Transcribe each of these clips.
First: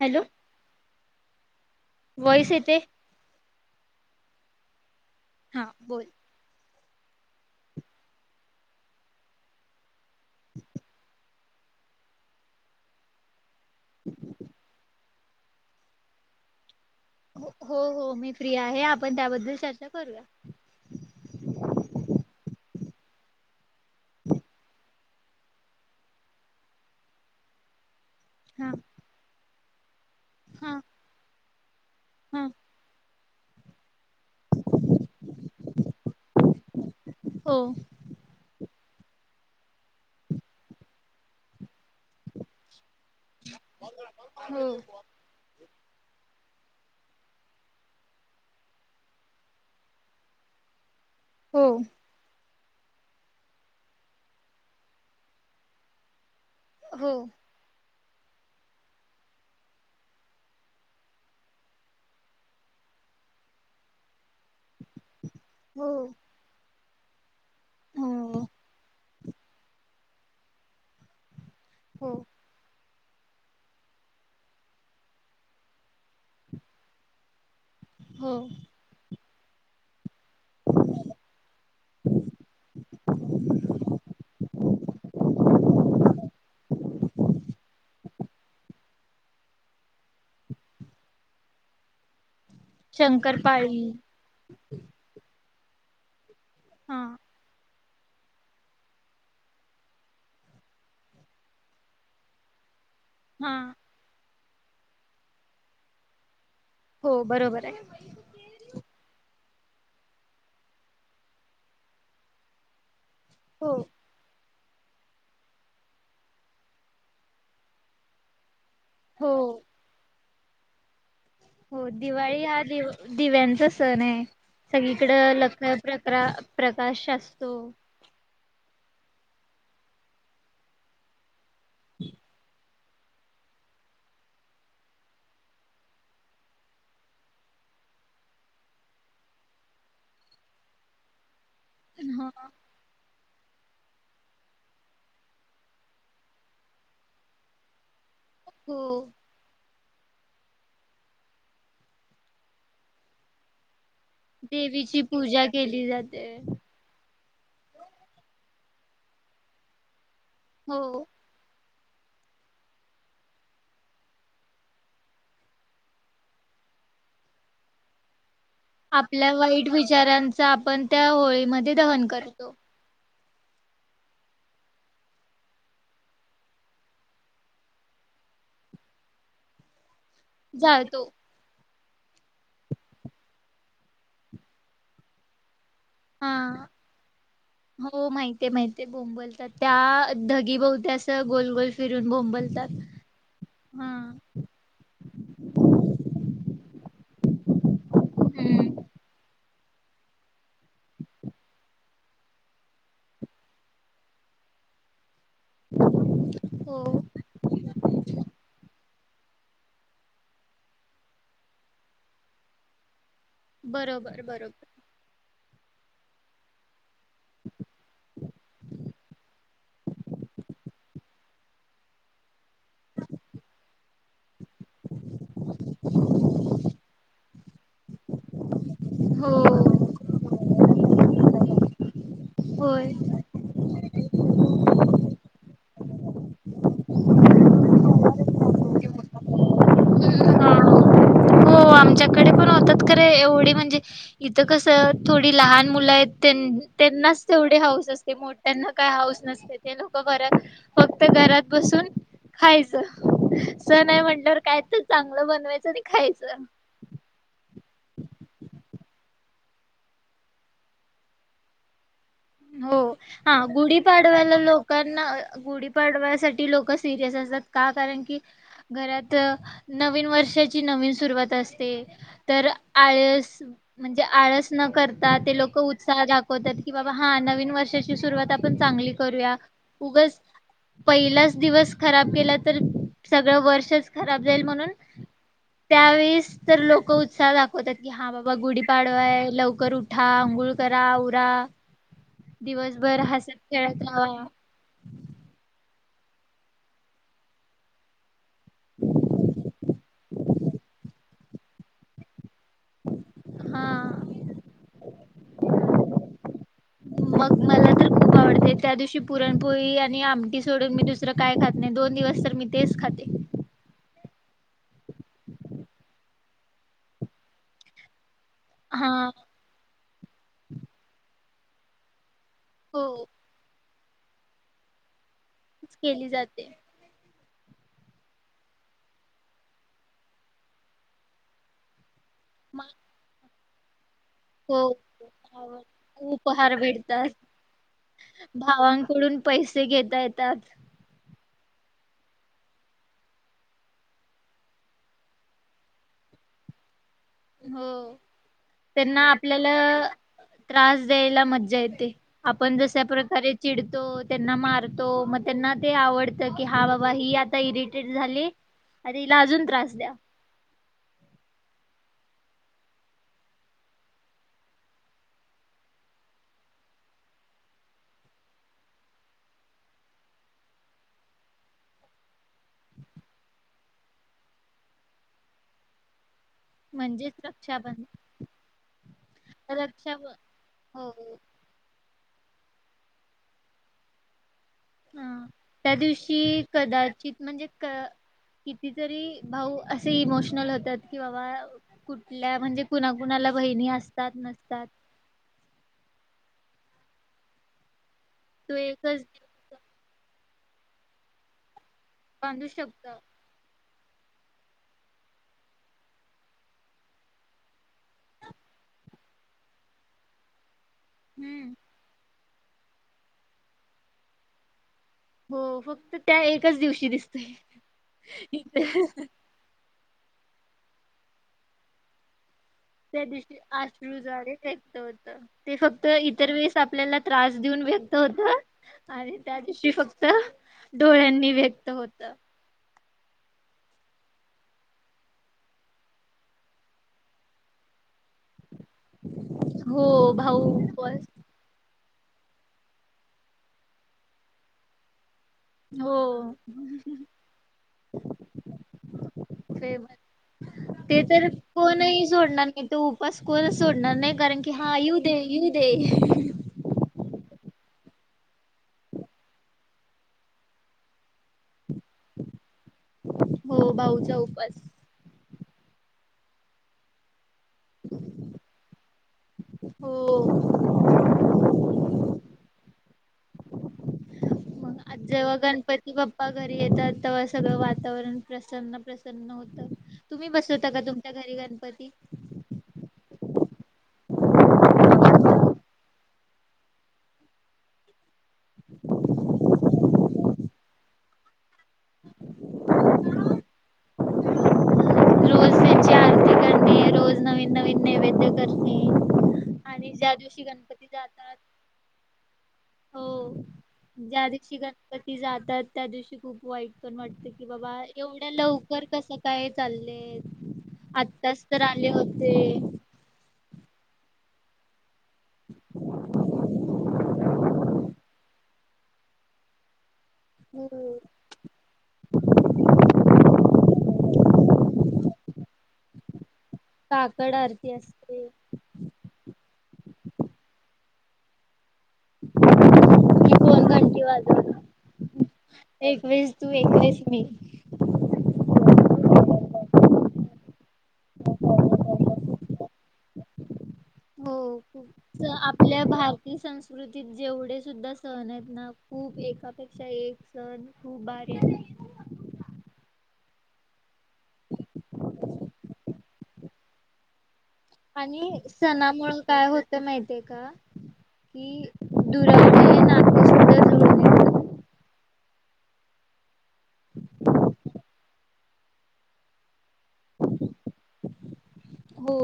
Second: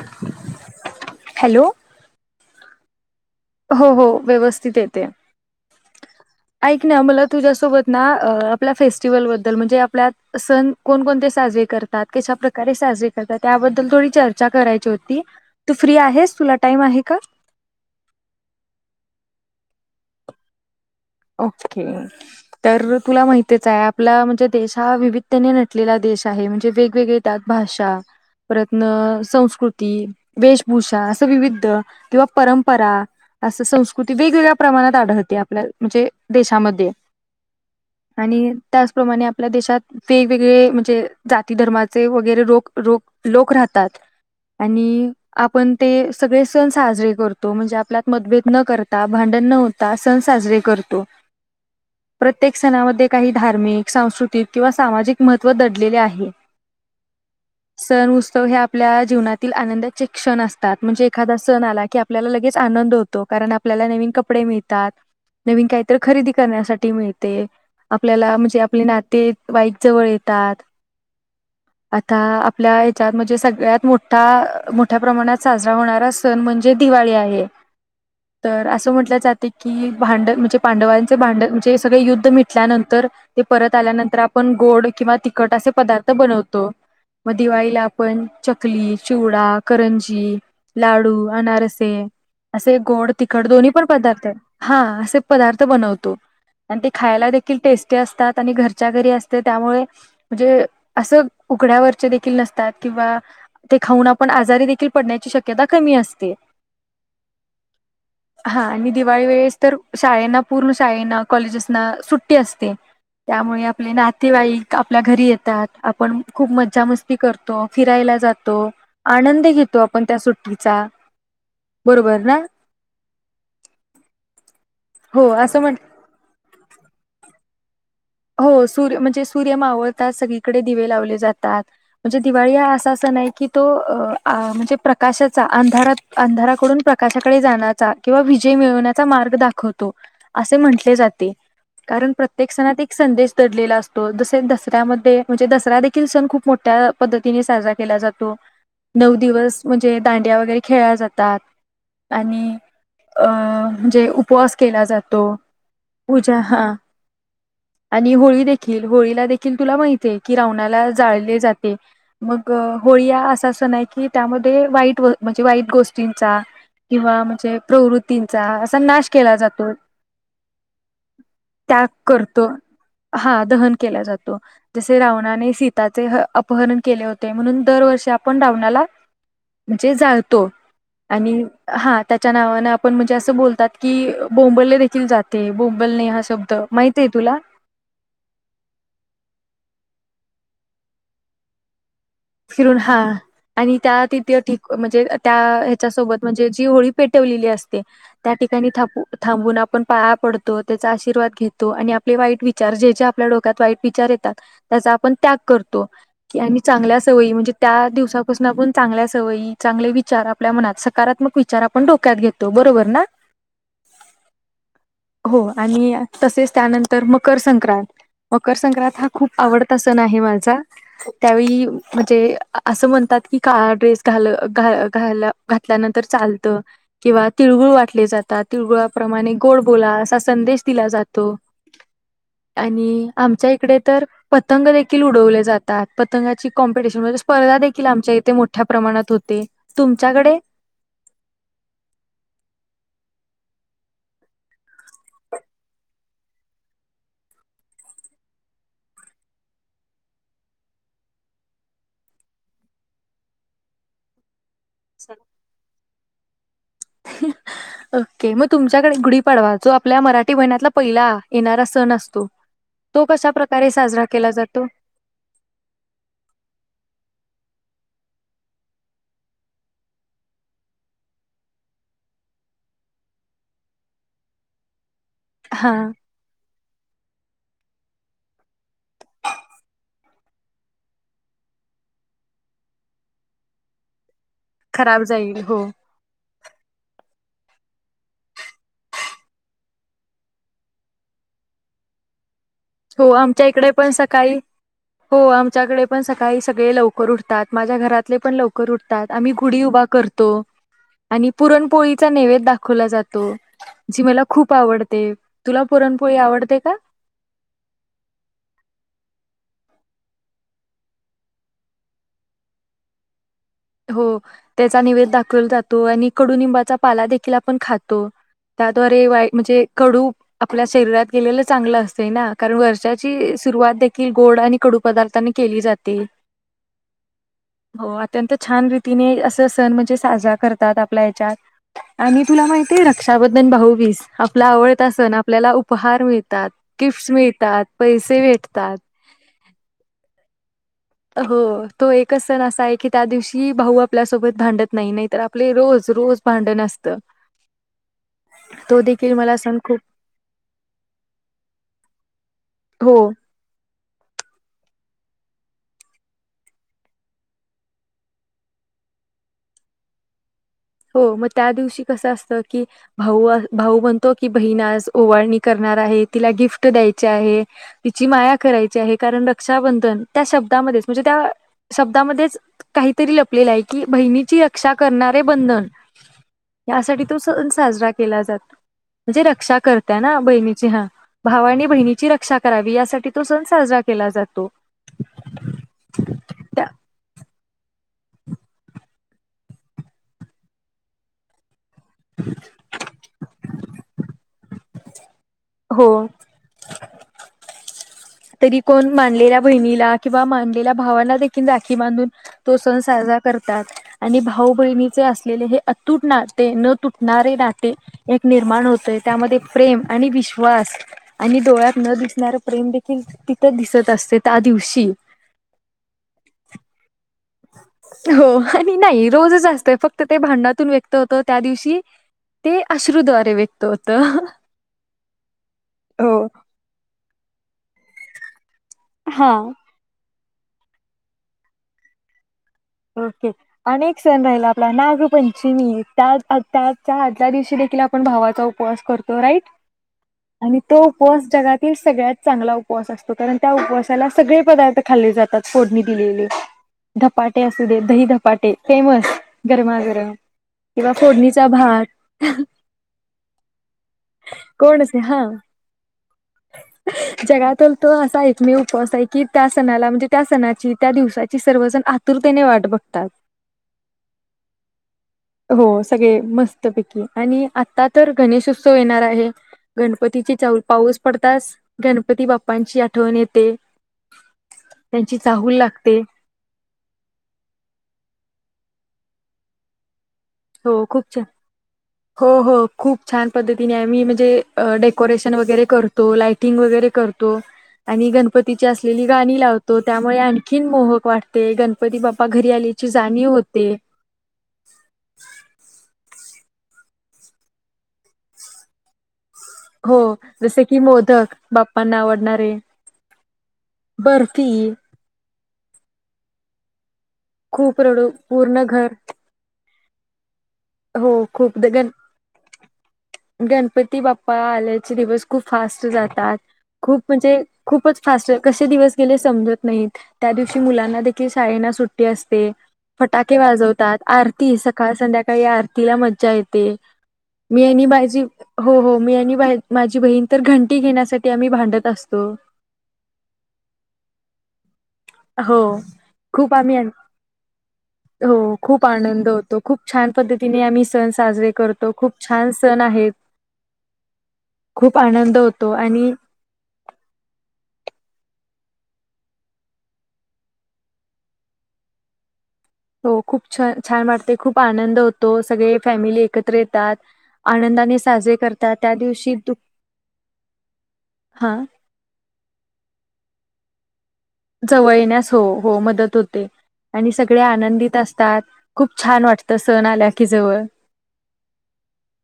Hello hello voice येतय हो हो व्यवस्थित येतेय. हा बोल ऐक ना मला तुझ्यासोबत ना आपल्या फेस्टिवलबद्दल म्हणजे आपल्या सण कोणकोणते साजरे करतात, कशा प्रकारे साजरे करतात? त्याबद्दल थोडी चर्चा करायची होती. तू फ्री आहेस, तुला टाईम आहे? का हो हो मी फ्री आहे आपण त्याबद्दल चर्चा करूया. ओके तर तुला माहितीच आहे आपला म्हणजे देश हा विविधतेने नटलेला देश आहे. म्हणजे वेगवेगळे त्यात भाषा हा प्रयत्न संस्कृत ती हा वेशभूषा असं विविध किंवा हा परंपरा असं संस्कृती वेगवेगळ्या प्रमाणात आढळते आपल्या म्हणजे देशामध्ये हो आणि त्याचप्रमाणे आपल्या देशात वेगवेगळे म्हणजे जाती धर्माचे ते वगैरे रोक लोक राहतात हो आणि आपण ते सगळे सण साजरे करतो म्हणजे आपल्यात मतभेद न करता भांडण न होता सण साजरे करतो. हो प्रत्येक सणामध्ये काही धार्मिक सांस्कृतिक किंवा सामाजिक महत्त्व दडलेले आहे. हो सण उत्सव हे आपल्या जीवनातील आनंदाचे क्षण असतात. म्हणजे एखादा सण आला की आपल्याला लगेच आनंद होतो. कारण आपल्याला नवीन कपडे मिळतात. नवीन काहीतर हो खरेदी करण्यासाठी मिळते आपल्याला हो म्हणजे आपले नातेईक जवळ येतात. हो आता आपल्या त म्हणजे सगळ्यात मोठा मोठ्या प्रमाणात साजरा होणारा सण म्हणजे दिवाळी आहे. हो तर असं म्हटलं जात ते की- भांड म्हणजे पांडवांचे भांड म्हणजे सगळे युद्ध मिटल्यानंतर ते परत आल्यानंतर आपण गोड किंवा तिखट असे पदार्थ बनवतो मग दिवाळीला आपण चकली, चिवडा, करंजी, लाडू, अनारसे असे गोड तिखट दोन्ही शंकरपाळी पण पदार्थ आहे. हा. पदार्थ बनवतो. आणि ते हा खायला देखील टेस्टी. असतात आणि घरच्या घरी असते त्यामुळे म्हणजे असं उघड्यावरचे देखील नसतात. किंवा हा ते खाऊन पण आजारी देखील पडण्याची शक्यता कमी असते. हो बरोबर आहे हा आणि दिवाळी वेळेस, तर शाळेना पूर्ण शाळेना कॉलेजेसना सुट्टी असते. त्यामुळे हो आपले नातेवाईक-. आपल्या घरी येतात, आपण खूप मज्जा मस्ती करतो फिरायला जातो. हो आनंदी घेतो आपण त्या सुट्ट्या [unintelligible] हो दिवाळी हा दि दिव्यांचा सण आहे. [inaudible] हो असं म्हण हो. हो सूर्य म्हणजे सूर्य मावळतात सगळीकडे दिवे लावले जातात., म्हणजे दिवाळी हा असा सण आहे की तो म्हणजे प्रकाशाचा अंधारात अंधाराकडून प्रकाशाकडे जाण्याचा, किंवा विजय मिळवण्याचा मार्ग दाखवतो असे म्हटले जाते., कारण प्रत्येक सण हे दडलेला असतो जसे दसऱ्यामध्ये म्हणजे दसरा देखील सण खूप मोठ्या पद्धतीने साजरा केला जातो. हो नऊ दिवस जे दांडिया वगैरे खेळल्या जातात आणि अ म्हणजे उपवास केला देवीची जातो पूजा केली जाते पूजा हा. आणि होळी देखील होळीला देखील तुला... की रावणाला हो जाळले जाते. मग होळी हा असा सण आहे की त्यामध्ये वाईट म्हणजे वाईट गोष्टींचा किंवा म्हणजे प्रवृती, आपल्या वाईट विचारांचा आपण त्या होळीमध्ये दहन करतो. हा दहन केला जातो जसे रावणाने सीताचे अपहरण केले होते, म्हणून दरवर्षी आपण रावणाला... जे जाळतो जाळतो. आणि... हा त्याच्या नावाने आपण म्हणजे असं बोलतात की बोंबले देखील जाते. हा. [unintelligible] हो माहिती आहे माहित आहे बोंबलतात, त्या. हा धागि बहुती अस गोल गोल फिरून बोंबलतात. फिरून हा आणि हा. त्या तिथ म्हणजे त्या ह्याच्या सोबत म्हणजे जी होळी पेटवलेली असते त्या ठिकाणी थ हम्म. थांबून आपण आपण पाया पडतो त्याचा आशीर्वाद घेतो आणि आपले वाईट विचार जे जे आपल्या डोक्यात वाईट विचार येतात त्याचा आपण त्याग करतो आणि चांगल्या हो. स म्हणजे त्या दिवपासून आपण चांगल्या सवयी चांगले विचार आपल्या मनात सकारात्मक विचार आपण डोक्यात घेतो बरोबर ना? बरोबर बरोबर. हो आणि तसेच त्यानंतर तर मकर संक्रांत मकर संक्रांत हा खूप आवड तस नाही माझा, त्यावेळी म्हणजे. असं म्हणतात की काळा ड्रेस घालं घा घाल घातल्यानंतर चालत किंवा तिळगुळ वाटले जातात. तिळगुळाप्रमाणे गोड बोला हो. असा संदेश दिला जातो. होय. आणि आमच्या इकडे तर पतंग देखील उडवले जातात. पतंगाची कॉम्पिटिशन म्हणजे स्पर्धा देखिल आमच्या इथे मोठ्या प्रमाणात होते. तुमच्याकडे? हा हो आमच्याकडे पण होतात. खरं एवढी म्हणजे इथं कसं थोडी लहान मुलं आहेत, त्यांनाच तेवढे हाऊस असते मोठ्यांना काय हाऊस नसते. ते लोक बर फक्त घरात बसून खायचं. सण आहे म्हण काय तर चांगलं बनवायचं आणि खायचं. ग. ओके म तुमच्याकडे गुढीपाडवा जो आपल्या मराठी महिन्यातला पहिला येणारा सण असतो. हो तो कशा हा प्रकारे साजरा केला गुढीपाडव्याला जातो? लोकांना गुढीपाडव्यासाठी लोक सिरियस असतात. का कारण की घरात नवीन वर्षाची नवीन सुरवात असते. तर आळस म्हणजे आळस न कर ते लोक हा उत्साह दाखवतात कि बा नवीन वर्षाची सुरुवात आपण चांगली करूया. उगच पहिलाच दिवस खराब गेला तर सगळं वर्ष खराब जाईल, म्हणून खराब जाईल हो त्यावेळेस तर लोक उत्साह दाखवतात की हा बाबा गुढीपाडवाय लवकर उठा अंघोळ करा आवरा दिवसभर हो हसत आमच्या इकडे खेळत पण राहावा. सकाळी, हो आमच्याकडे पण सकाळी सगळे लवकर उठतात. माझ्या घरातले पण लवकर उठतात. आम्ही गुढी उभा करतो. आणि पुरणपोळीचा नैवद्य दाखवला जातो जी हा. मला खूप आवडते तुला पुरणपोळी आवडते का? मग मला तर खूप आवडते त्या दिवशी पुरणपोळी आणि आमटी सोडून मी दुसरं काय खात नाही. दोन दिवस तर मी तेच खाते. हो त्याचा निवेद दाखवला जातो, आणि कडुनिंबाचा पाला देखील आपण खातो. हा त्याद्वारे वाईट म्हणजे कडू आपल्या शरीरात केेलेलं चांगलं असतय ना कारण हो वर्षाची सुरुवात एका गोड आणि कडू पदार्थां केली जाते. हो अत्यंत छान रीतीने असं सण म्हणजे साजरा करतात आपल्या ह्याच्यात. आणि तुला मग माहिती आहे रक्षाबध द भाऊबीज. आपल्या हो आवडत असन आपल्याला आवड उपहार मिळतात, उपहार भेटतात गिफ्ट मिळतात, पैसे भेटतात. भावांकडून पैसे घेता येतात. हो तो एकच सण असा आहे की त्या दिवशी भाऊ आपल्यासोबत भांडत नाही नाही तर आपले रोज रोज भांडण असत. हो त्यांना देखील मला आपल्याला सण खूप त्रास द्यायला मज्जा येते आपण. जश्या हो प्रकारे चिड त्यांना मारतो मग त्यांना ते आवडत की हा बाबा ही आता इरिटेट झाली आणि तिला अजून त्रास द्या. हो मग त्या दिवशी कसं असतं की भाऊ भाऊ म्हणतो की बहीण आज ओवाळणी करणार आहे, तिला गिफ्ट द्यायची आहे, तिची माया करायची आहे, कारण रक्षाबंधन त्या शब्दामध्येच म्हणजे त्या शब्दामध्येच काहीतरी लपलेलं आहे की बहिणीची रक्षा करणारे बंधन. यासाठी म्हणजेच तो सण रक्षाबंधन साजरा केला जातो म्हणजे रक्षा करता ना बहिणीची हा हो भावा आणि बहिणीची रक्षा. करावी यासाठी तो सण साजरा केला जातो. ह त्या दिवशी त्या कदाचित म्हणजे? कितीतरी भाऊ असे इमोशनल होतात कि बाबा. कुठल्या म्हणजे कुणा कुणाला? बहिणी असतात नसतात. हो. तो तरी कोण एकच मानलेल्या दिवस बहिणीला. नलेल्या भावना देख. बांधून बांधू तो सण शकत साजरा करतात. आणि भाऊ बहिणीचे असलेले हे अतूट नाते न तुटणारे नाते एक निर्माण होतेय त्यामध्ये प्रेम आणि विश्वास. आणि हम्म डोळ्यात न दिसणार. प्रेम. कि तिथं दिसत असते त्या दिवशी. हो फक्त त्या एकाच दिवशी दिसत. हो आणि नाही रोजच असतय फक्त. ते भांडातून व्यक्त होत त्या दिवशी. ते त्या अश्रूद्वारे दिवशी व्यक्त होतं आश्रूजारेत होत ते फक्त हो इतर वेळेस आपल्याला त्रास. ऊन भेेतत होत. आणि त्या हा दिवशी फक्त डोळ्यांनी व्यक्त होत. ओके अ एक सण राहिला आपला नागपंचमी त्या त्या आदल्या दिवशी देखील आपण भावाचा उपवास करतो राईट, हो भाऊ आणि तो उपवास जगातील सगळ्यात चांगला उपवास असतो, कारण त्या उपवासाला सगळे पदार्थ खाल्ले जात फोडणी दिलेले. हो धपाट गरमागरम किंवा ते तर फोडणीचा भात कोणही सोडणार नाही, तो उपास कोणच सोडणार नाही कारण की हा कोण येऊ असे दे, येऊ दे. जगातील तो असा एकमेव उपवास आहे, की त्या सणाला म्हणजे त्या सणाची त्या दिवसाची सर्वजण आ तूर तेने वाट बघतात. हो भाऊचा उपवास. हो सगळे मस्तपैकी, आणि आता तर गणेश उत्सव येणार आहे. गणपतीची हो चाऊल पाऊस पडताच गणपती बाप्पांची आठवण येते. त्यांची जेव्हा चाहूल गणपती लागते बाप्पा घरी येतात. सगळं वातावरण प्रसन्न प्रसन्न होतं. तुम्ही बसवता हो का खूप तुमच्या छान घरी गणपती? हो हो खूप छान पद्धतीने आम्ही म्हणजे डेकोरेशन वगैरे करतो, लायटिंग वगैरे करतो आणि गण पतीची असलेली गाणी लावतो. त्यामुळे आणखीन मोहक वाटते, गणपती बापा घरी आल्याची जाणीव होते. रोज त्यांची आरती करणे रोज नवीन नवीन नैवेद्य करणे [inaudible] आणि हो ज्या दिवशी जसे की गणपती मोदक जातात बाप्पांना आवडणारे हो बर्फी, तर त्या दिवशी खूप वाईट पण वाटत की खूप बाबा रडू एवढ्या पूर्ण लवकर घर कसं क? चाल्ले. हो खूप गण गणपती बाप् पहा आलेत. दिवस खूप फास्ट जातात, खूप म्हणजे खूपच फास्ट कसं दिवस गेले समजत नाहीत. त्या दिवशी हम्म. मुलांना देखील शाळेना सुट्टी असते, फटाके वाजवतात, आरती सकाळ संध्याकाळी काही आरतीला मज्जा येत. ते काकड मी आरती आणि माझी असते हो हो मी आणि मा माझी बहीण तर घंटी घेण्यासाठी आम्ही भांडत असतो. की कोण घंटी वाजवणार? हो एकवीस तू खूप आम्ही, एकवीस मी. हो खूप आनंद खूप छान पद्धतीने आम्ही सण साजरे करतो. खूप छान सण आहेत. हो खूप आनंद होतो आपल्या आणि भारतीय संस्कृतीत जेवढे सुद्धा सन आहेत ना खूप एकापेक्षा एक सण खूप भारी आ हो खूप छान छान वाटते खूप आनंद होतो. सगळे फॅमिली एकत्र येतात. आनंदाने साजरे आणि करतात. त्या सणामुळ दिवशी काय दु होत माहिती आहे का हां, कि दुरावा ना जवळ येण्यास हो हो मदत होते. आणि सगळे आनंदित अस तात खूप छान वाटत सण आला की जवळ हो.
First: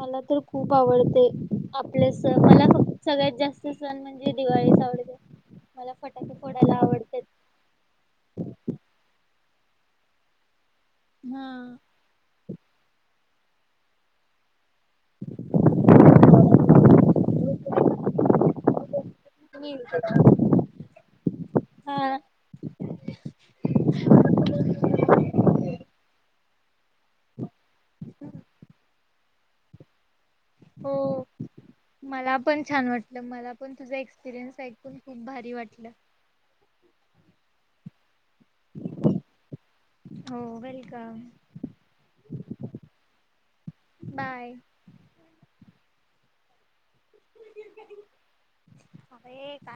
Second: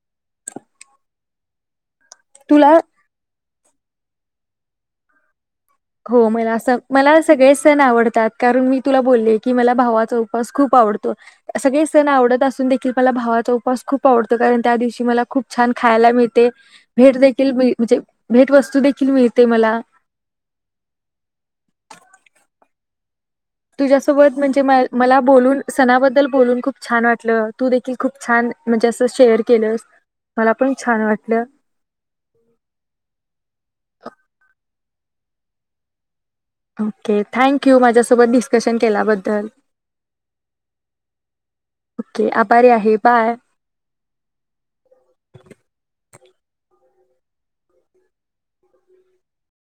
मला तर खूप आवडते. आ आपले सण मला तुला फक्त सगळ्यात जास्त सण म्हणजे दिवाळी सावली हो मला अस मला सगळे सण आवडतात, कारण मी तुला बोलले की मला भावाचा उपवास खूप आवडतो. हा. सगळे सण आवडत असून देखिन मला भावा तो उपवास खूप आवडतं कारन त्या दिवशी मला खूप छान खायला मिळते. भेट देखील म्हणजे भेट वस्तू देखील मिळते मला हा. तुझ्यासोबत म्हणजे मला बोलून सणाबद्दल बोलून खूप छान वाटलं. तू देखील खूप छान म्हणजे असं शेअर केलंस मला पण हो छान वाटलं मला पण छान वाटलं मला पण तुझ एक्स एक्सपिरियन्स ऐकून खूप भारी वाटलं. ओके थँक्यू माझ्या सोब सोबत डिस्कशन केल्याबद्दल. हो वेलकम. ओके आभारी आहे बाय. बाय. अरे काय?